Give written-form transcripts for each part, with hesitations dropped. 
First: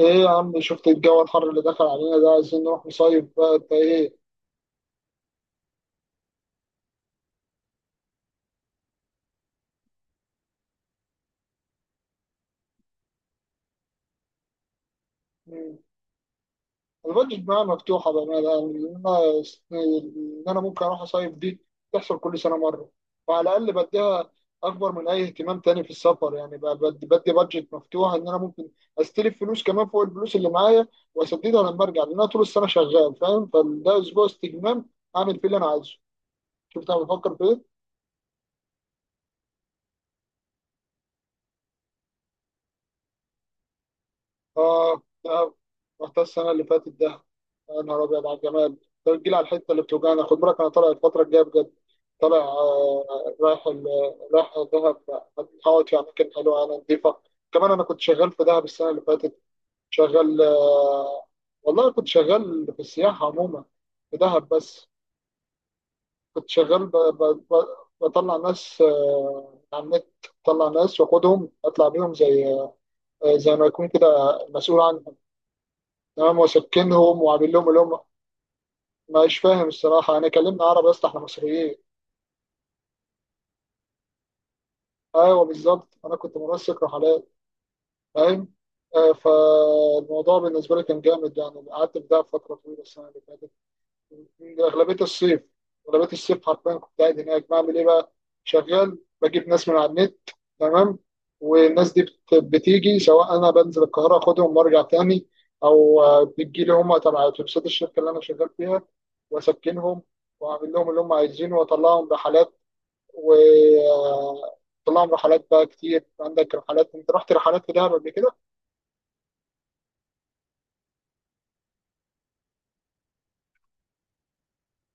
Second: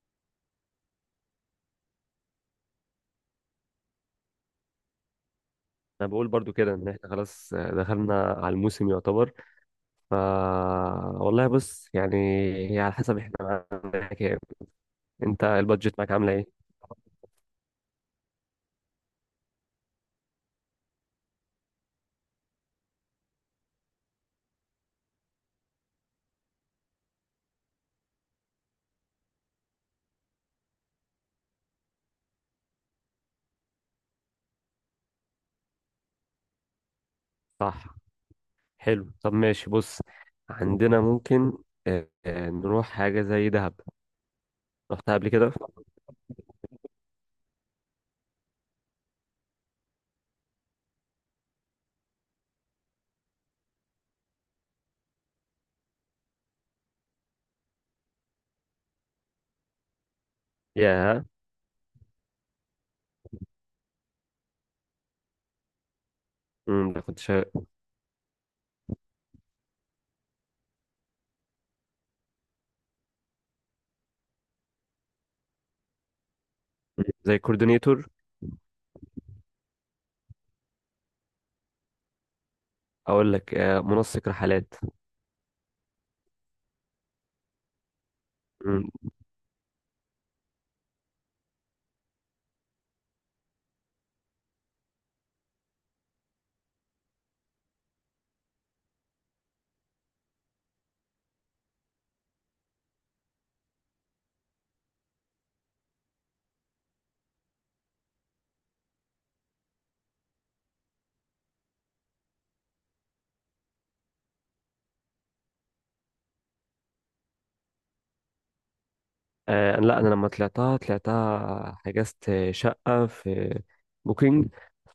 ايه يا عم، شفت الجو الحر اللي دخل علينا ده؟ عايزين نروح نصيف بقى، انت ايه؟ انا بقول برضو كده ان احنا خلاص دخلنا على الموسم يعتبر. ف والله بص يعني، هي على حسب احنا معانا كام. انت مم. البادجت معاك عامله ايه؟ انا البادجت معايا مفتوحه بقى، يعني ان انا ان انا ممكن اروح اصيف. دي تحصل كل سنه مره، وعلى الاقل بديها اكبر من اي اهتمام تاني في السفر، يعني بقى بدي بادجت مفتوحه، ان انا ممكن استلف فلوس كمان فوق الفلوس اللي معايا، واسددها لما ارجع، لان انا طول السنه شغال، فاهم؟ فده اسبوع استجمام اعمل فيه اللي انا عايزه. شفت انا بفكر في ايه؟ صح. حلو، طب ماشي، بص عندنا ممكن، نروح حاجه زي دهب. اه، رحتها قبل كده. ده رحت السنه اللي فاتت ده، يا نهار ابيض على الجمال. طب تجيلي على الحته اللي بتوجعني، خد بالك انا طالع الفتره الجايه بجد. طالع، رايح دهب، هقعد في اماكن حلوه انا، نظيفه. كمان انا كنت شغال في دهب السنه اللي فاتت. شغال، يا والله كنت شغال في السياحه عموما، في دهب بس. كنت شغال أمم، ده كنت ب... بطلع ناس على النت. بطلع ناس واخدهم اطلع بيهم زي، زي ما يكون كده مسؤول عنهم، تمام؟ وسكنهم زي وعامل لهم اللي هم. كوردينيتور. مش فاهم الصراحة، أنا كلمنا عربي يا اسطى، إحنا مصريين. اقول لك منسق رحلات. أيوه بالظبط، أنا كنت منسق رحلات، فاهم؟ فالموضوع بالنسبة لي كان جامد، يعني قعدت في دهب فترة طويلة السنة اللي فاتت. أغلبية الصيف أغلبية الصيف حرفيا كنت قاعد هناك، بعمل إيه بقى؟ شغال بجيب ناس من على النت، تمام. والناس دي بتيجي، سواء أنا بنزل القاهرة أخدهم وأرجع تاني، أو بتجيلي هم تبع أتوبيسات الشركة اللي أنا شغال فيها، وأسكنهم، واعمل لهم اللي هم عايزينه، واطلعهم رحلات. وطلعهم رحلات بقى كتير، عندك رحلات انت؟ رحت رحلات في دهب قبل كده؟ آه لا، انا لما طلعتها طلعتها حجزت شقه في بوكينج.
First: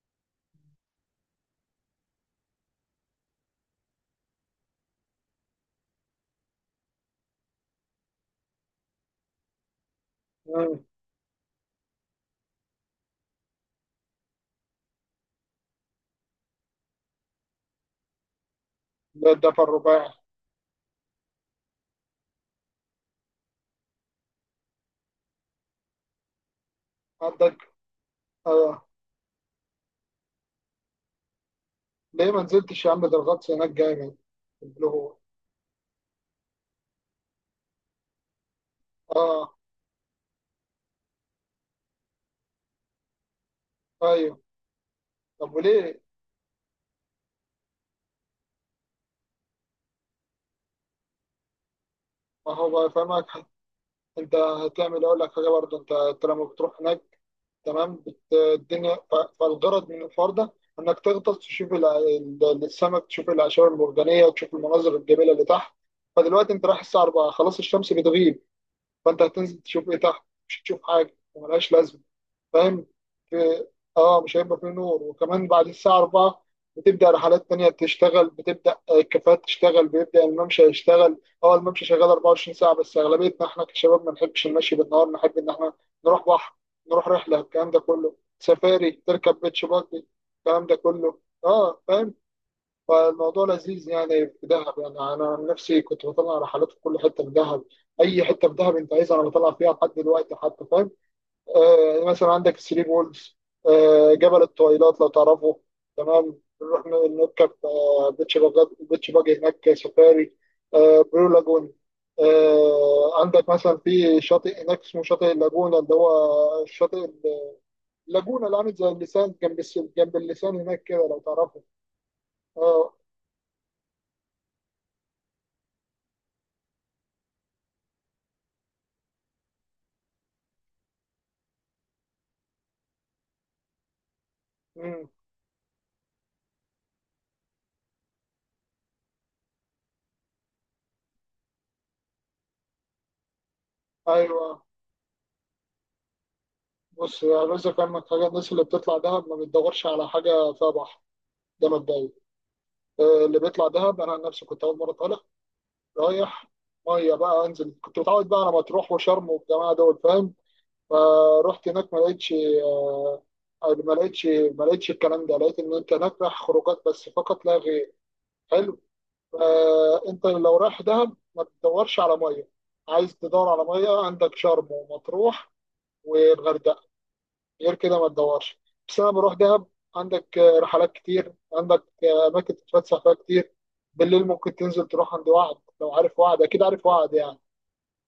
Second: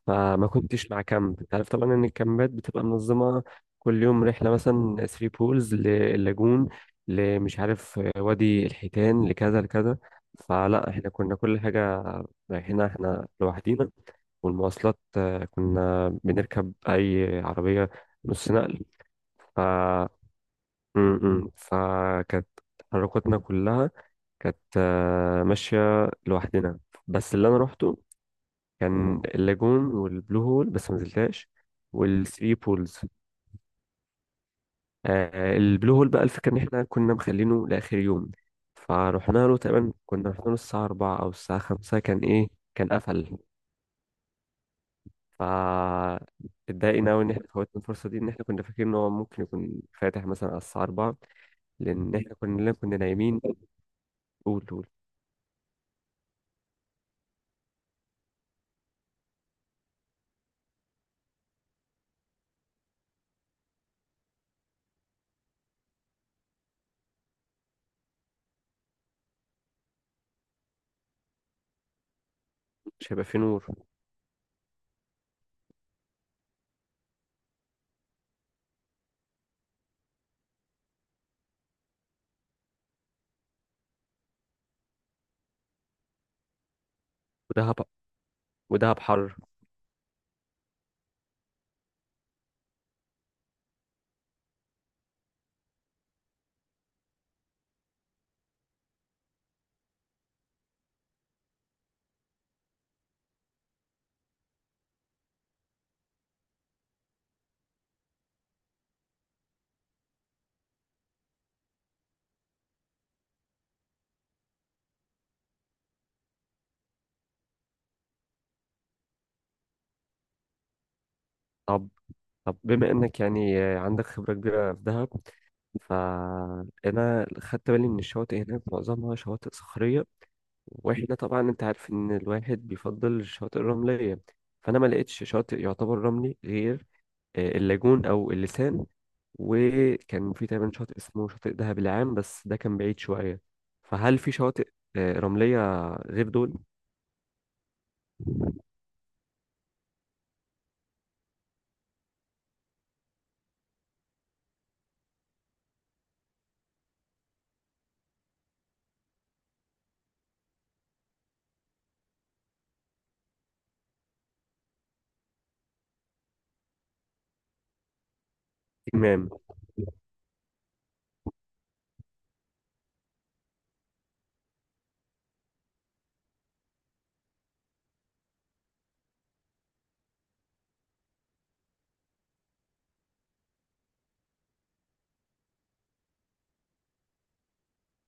فما كنتش مع كامب، انت عارف طبعا ان الكامبات بتبقى منظمه، كل يوم رحله، مثلا ثري بولز للاجون، لمش عارف وادي الحيتان لكذا لكذا. مم. فلا احنا كنا كل حاجه رايحينها احنا لوحدينا، والمواصلات كنا بنركب اي عربيه نص نقل. ده ف الدفع الرباعي. م- م. فكانت تحركاتنا كلها كانت ماشية لوحدنا. بس اللي أنا عندك، روحته اه. كان اللاجون والبلو هول، بس ما نزلتهاش، ليه ما والثري نزلتش يا عم؟ بولز. ده الغطس هناك جامد، اللي هو، البلو هول بقى، الفكرة إن إحنا كنا مخلينه لآخر يوم، فروحنا اه، له تقريبا، كنا رحنا له الساعة 4 أو الساعة 5، كان إيه، كان قفل. ايوه. طب وليه؟ فا اتضايقنا أوي إن إحنا فوتنا الفرصة دي، إن إحنا كنا فاكرين إن هو ممكن يكون فاتح مثلا على الساعة 4، لأن إحنا ما هو كنا بقى كنا فاهمك، نايمين. انت قول قول. هتعمل، اقول لك حاجه برضه، انت لما بتروح هناك، تمام. الدنيا، فالغرض من الحوار ده انك تغطس، تشوف السمك، تشوف الاعشاب المرجانيه، وتشوف المناظر الجميله اللي تحت. فدلوقتي انت رايح الساعه 4، خلاص الشمس بتغيب، فانت هتنزل تشوف ايه تحت؟ مش هتشوف حاجه، وملهاش لازمه، فاهم؟ مش هيبقى فيه نور. في- اه، مش هيبقى فيه نور. وكمان بعد الساعه 4 بتبدا رحلات تانية تشتغل، بتبدا الكافيهات تشتغل، بيبدا الممشى يشتغل. اه، الممشى شغال 24 ساعه، بس اغلبيتنا احنا كشباب ما نحبش المشي بالنهار، نحب ان احنا نروح بحر، نروح رحله، الكلام ودهب ده كله سفاري، ودهب حر. تركب بيتش باجي، الكلام ده كله. اه، فاهم. فالموضوع لذيذ يعني، في دهب. يعني انا عن نفسي كنت بطلع رحلات في كل حته في دهب. اي حته في دهب انت عايزها انا بطلع فيها لحد دلوقتي حتى، فاهم؟ آه، مثلا عندك الثري بولز، آه، جبل الطويلات لو تعرفه. تمام، نروح نركب بيتش باجي، بيتش باجي هناك سفاري. آه، برو لاجون. آه، عندك مثلا في شاطئ هناك اسمه شاطئ اللاجونة، اللي هو الشاطئ اللاجونة اللي عامل زي اللسان، جنب اللسان هناك كده لو تعرفه. طب طب بما اه، انك يعني عندك خبرة كبيرة في دهب، فانا خدت بالي ان الشواطئ هناك معظمها شواطئ صخرية، واحنا طبعا انت عارف ان الواحد بيفضل الشواطئ الرملية، فانا ما مم. لقيتش شاطئ يعتبر رملي غير اللاجون او اللسان. وكان في تقريبا شاطئ اسمه شاطئ دهب العام، بس ده كان بعيد شوية. فهل في ايوه. شواطئ رملية غير دول؟ بص يا رزق، فاهمك حاجة، الناس اللي بتطلع دهب ما بتدورش على حاجة فيها بحر، ده مبدئيا. اللي بيطلع دهب أنا عن نفسي كنت أول مرة طالع، رايح، مية بقى أنزل، كنت متعود بقى على مطروح وشرم والجماعة دول، فاهم. فروحت هناك ما لقيتش الكلام ده، لقيت إن أنت هناك رايح خروجات بس، فقط لا غير. حلو. تمام. فأنت لو رايح دهب ما بتدورش على مية، عايز تدور على مية عندك شرم ومطروح والغردقة، غير كده ما تدورش. بس انا بروح دهب، عندك رحلات كتير، عندك اماكن تتفسح فيها كتير. بالليل ممكن تنزل تروح عند وعد، لو عارف وعد، اكيد عارف وعد يعني.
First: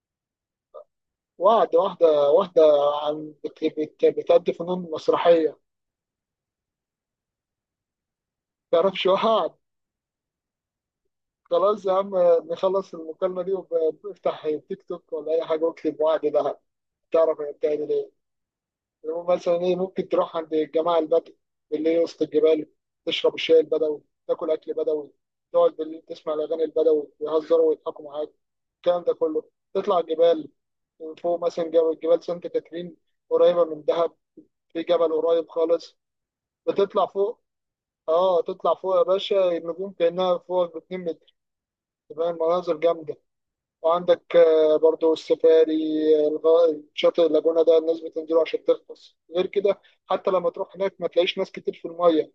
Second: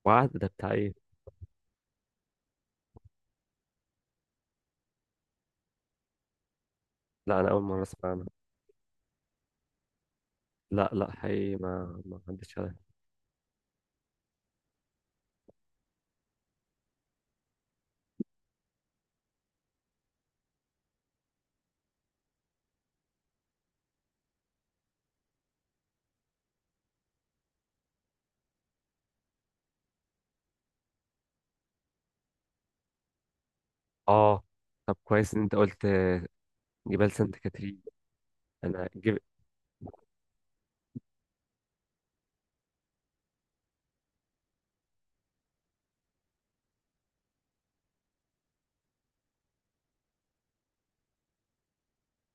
وعد ده بتاع ايه؟ وعد، واحده واحده، عن بتأدي فنون مسرحيه. لا، انا اول مرة اسمع عنها. تعرفش وعد؟ لا لا، حقيقي خلاص يا ما عم، ما عدتش. نخلص المكالمه دي وافتح تيك توك ولا اي حاجه واكتب وعد دهب، تعرف هي بتعمل ايه. اللي هو مثلا ايه، ممكن تروح عند الجماعه البدو اللي هي وسط الجبال، تشرب الشاي البدوي، تاكل اكل بدوي، تقعد بالليل تسمع الاغاني البدوي، يهزروا ويضحكوا معاك، الكلام ده كله. تطلع جبال، من فوق مثلا جبال سانت كاترين، قريبه من دهب، اه. في طب جبل كويس ان قريب انت قلت خالص. بتطلع جبال سانت فوق، كاترين. اه تطلع انا فوق يا جب... باشا، النجوم كانها فوق ب 2 متر، تبقى المناظر جامده. وعندك برضو السفاري. شاطئ اللاجونة ده الناس بتنزله عشان تغطس، غير كده. حتى لما تروح هناك ما تلاقيش ناس كتير في المية،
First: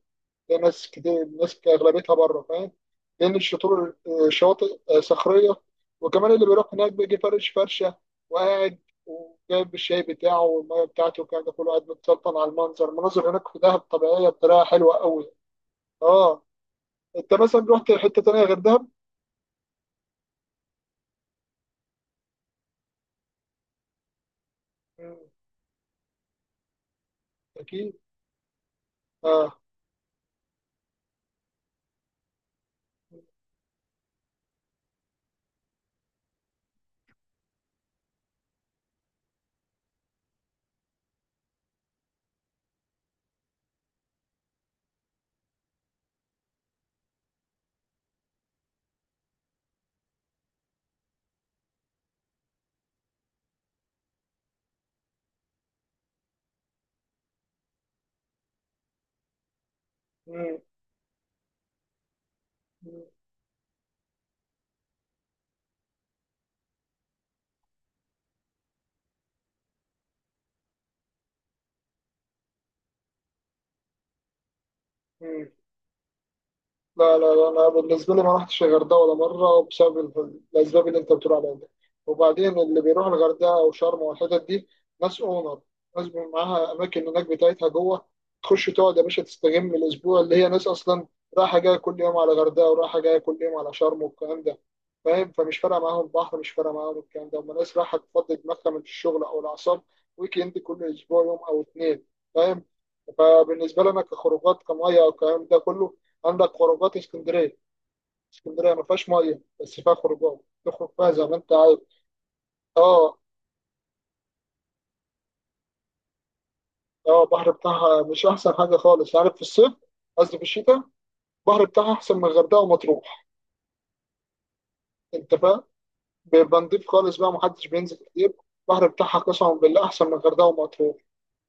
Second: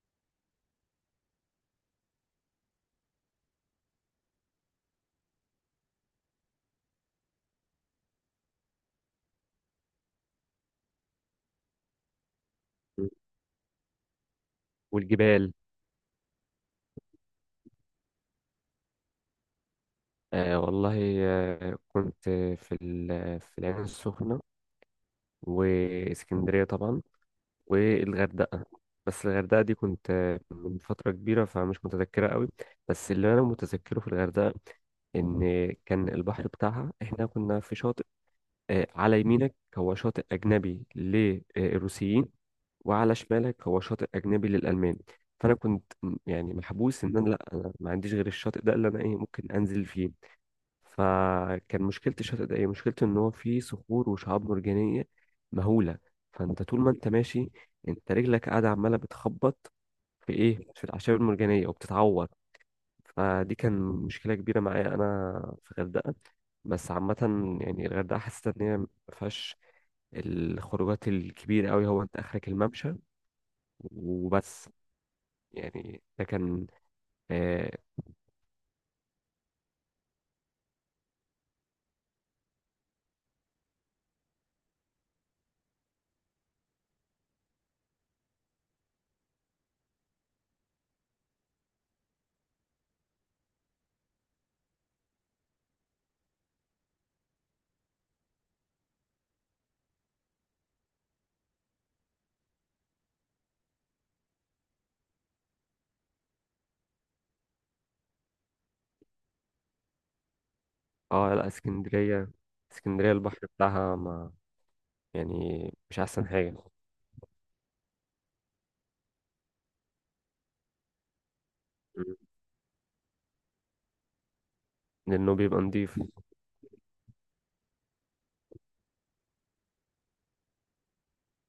تلاقي ناس كتير، ناس أغلبيتها بره، فاهم؟ لأن الشطور، شواطئ صخرية، وكمان اللي بيروح هناك بيجي فرش فرشة وقاعد، وجايب الشاي بتاعه والمية بتاعته والكلام ده كله، قاعد متسلطن على المنظر. المناظر هناك في دهب طبيعية بطريقة حلوة قوي. والجبال. اه، انت مثلا رحت حتة تانية غير دهب؟ آه والله، كنت في العين السخنة، مم، واسكندرية طبعا، أكيد، والغردقة. بس اه، الغردقة دي كنت من فترة كبيرة، فمش متذكرة قوي. بس اللي انا متذكره في الغردقة ان كان البحر بتاعها، احنا كنا في شاطئ على يمينك هو شاطئ أجنبي للروسيين، وعلى شمالك هو شاطئ أجنبي للألمان. فأنا كنت يعني محبوس، إن أنا لأ أنا ما عنديش غير الشاطئ ده اللي أنا إيه ممكن أنزل فيه. فكان مشكلة الشاطئ ده، إيه مشكلته؟ إن هو فيه صخور وشعاب مرجانية مهولة. فأنت طول ما أنت ماشي، أنت رجلك قاعدة عمالة بتخبط في مم، إيه، في الأعشاب المرجانية وبتتعور. مم، فدي كان مشكلة كبيرة معايا أنا في الغردقة. بس عامة يعني الغردقة حسيت إن هي ما فيهاش الخروجات الكبيرة قوي، هو انت اخرك الممشى وبس. مم. يعني ده كان. لا لا لا، انا اه. بالنسبه لي ما رحتش الغردقه ولا مره، بسبب الاسباب اللي انت بتقول عليها دي. وبعدين اللي بيروح الغردقه او شرم والحتت دي، ناس اونر، ناس بيبقى معاها اماكن هناك بتاعتها جوه، تخش تقعد يا باشا تستجم الاسبوع، اللي هي ناس اصلا رايحه جايه كل يوم على الغردقه، ورايحه جايه كل يوم على شرم والكلام ده، فاهم. فمش فارقه معاهم البحر، مش فارقه معاهم الكلام ده، هم ناس رايحه تفضي دماغها من الشغل او الاعصاب، ويك اند كل اسبوع يوم او اتنين، فاهم. فبالنسبه لنا كخروجات كميه والكلام ده كله، عندك خروجات اسكندريه. اسكندريه ما فيهاش ميه، بس فيها خروجات تخرج فيها زي ما لا، انت عايز. اسكندرية، اسكندرية اه، البحر بتاعها ما، يعني مش احسن حاجة. اه، البحر بتاعها مش احسن حاجه خالص، عارف، في الصيف. قصدي في الشتاء البحر بتاعها مم. احسن من الغردقه ومطروح، انت لانه بيبقى فاهم، نضيف. بيبقى نضيف خالص بقى، محدش بينزل كتير. البحر بتاعها قسما بالله احسن من الغردقه ومطروح.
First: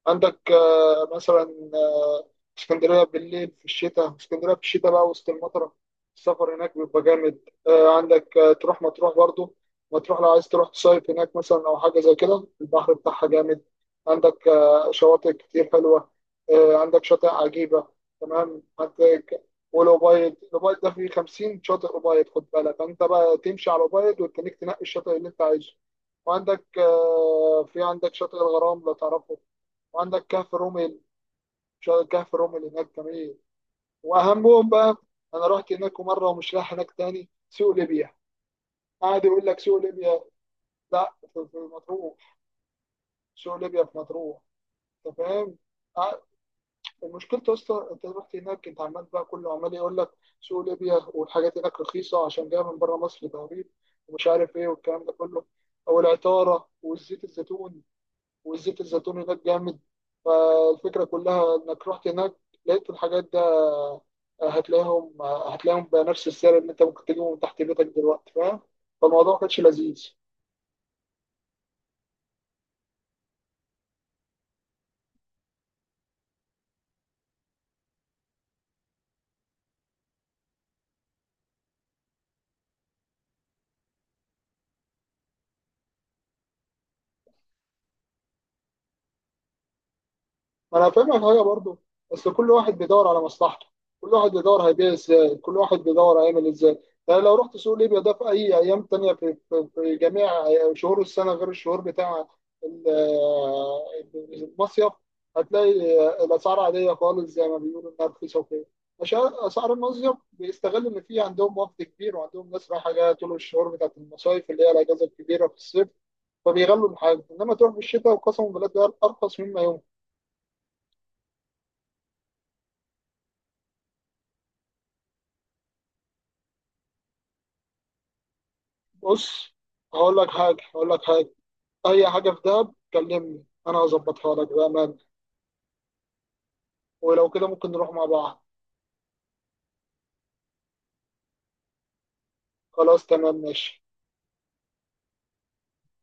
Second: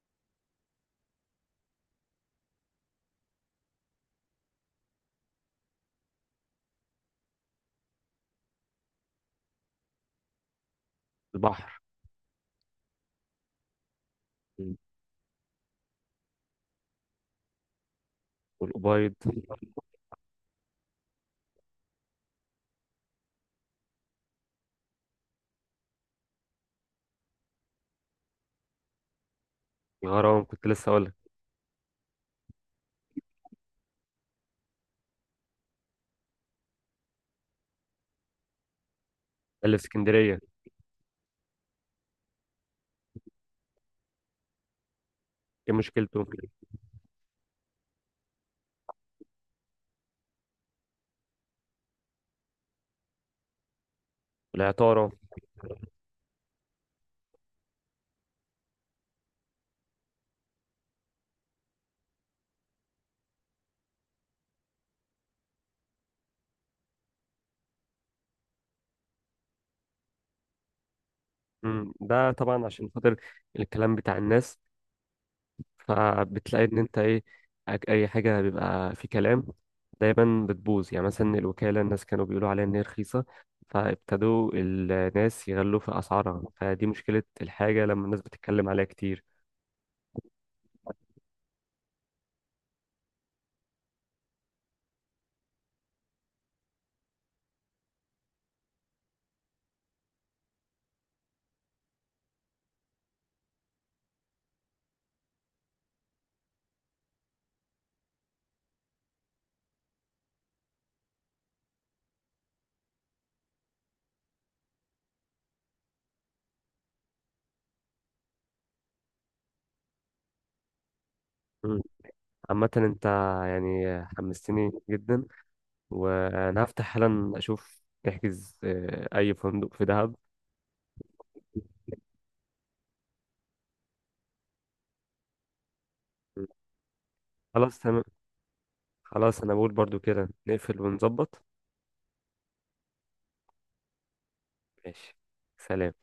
عندك مثلا، آه، اسكندرية بالليل في الشتاء، اسكندرية في الشتاء بقى وسط المطرة، السفر هناك بيبقى جامد. عندك تروح مطروح برضو، مطروح لو عايز تروح تصيف هناك مثلا البحر. أو حاجة زي كده، البحر بتاعها جامد. عندك مم. شواطئ كتير حلوة، عندك شاطئ عجيبة، تمام. والأبيض. عندك الأوبايد ده فيه 50 شاطئ أوبايد، خد بالك أنت بقى تمشي على الأوبايد وتخليك تنقي الشاطئ اللي أنت عايزه. وعندك آه، في عندك شاطئ الغرام لو تعرفه، وعندك الغرام كهف كنت لسه رومل، اقول لك. شاطئ كهف رومل هناك جميل، واهمهم بقى. انا رحت هناك مره ومش رايح هناك تاني، سوق ليبيا، قاعد يقول لك اللي سوق في ليبيا. اسكندرية. لا، في مطروح، سوق ليبيا في مطروح، انت فاهم. ايه قاعد- مشكلته؟ المشكلة يا اسطى، انت رحت هناك انت عمال بقى، كله عمال يقول لك سوق ليبيا والحاجات هناك رخيصة عشان جاية من بره مصر تقريبا، ومش عارف ايه والكلام العطارة. ده كله، او العطارة، والزيت الزيتون، والزيت الزيتون هناك جامد. فالفكرة كلها انك رحت هناك لقيت الحاجات دي، هتلاقيهم بنفس السعر اللي انت ممكن تجيبه من تحت بيتك دلوقتي، فاهم. فالموضوع ما كانش لذيذ. ده طبعا عشان خاطر الكلام بتاع الناس، فبتلاقي ان انت ايه، اي حاجه بيبقى في كلام دايما بتبوظ. يعني مثلا الوكاله، الناس كانوا بيقولوا عليها ان هي رخيصه، فابتدوا الناس يغلوا في اسعارها، فدي مشكله الحاجه لما الناس بتتكلم عليها كتير. ما انا فاهمك حاجه برضو، بس كل واحد بيدور على مصلحته، كل واحد بيدور هيبيع ازاي، كل واحد بيدور هيعمل ازاي. يعني لو رحت سوق ليبيا ده في اي ايام تانية، في جميع شهور السنه غير الشهور بتاع ال- المصيف، هتلاقي الاسعار عاديه خالص زي ما بيقولوا انها رخيصه وكده. عشان اسعار المصيف بيستغل ان في عندهم وقت كبير، وعندهم ناس رايحه جايه طول الشهور بتاعت المصايف، اللي هي الاجازه الكبيره في الصيف، فبيغلوا الحاجه. انما تروح في الشتاء وقسما بالله ده ارخص مما يوم. مم. عامه انت يعني حمستني جدا، وانا هفتح حالا اشوف نحجز اي بص، فندق في دهب. هقول لك حاجة هقول لك حاجة، أي حاجة في دهب كلمني أنا هظبطها لك بأمان، مم. ولو كده ممكن خلاص نروح مع تمام. بعض. خلاص انا بقول برضو كده نقفل ونظبط. خلاص تمام ماشي. ماشي. سلام.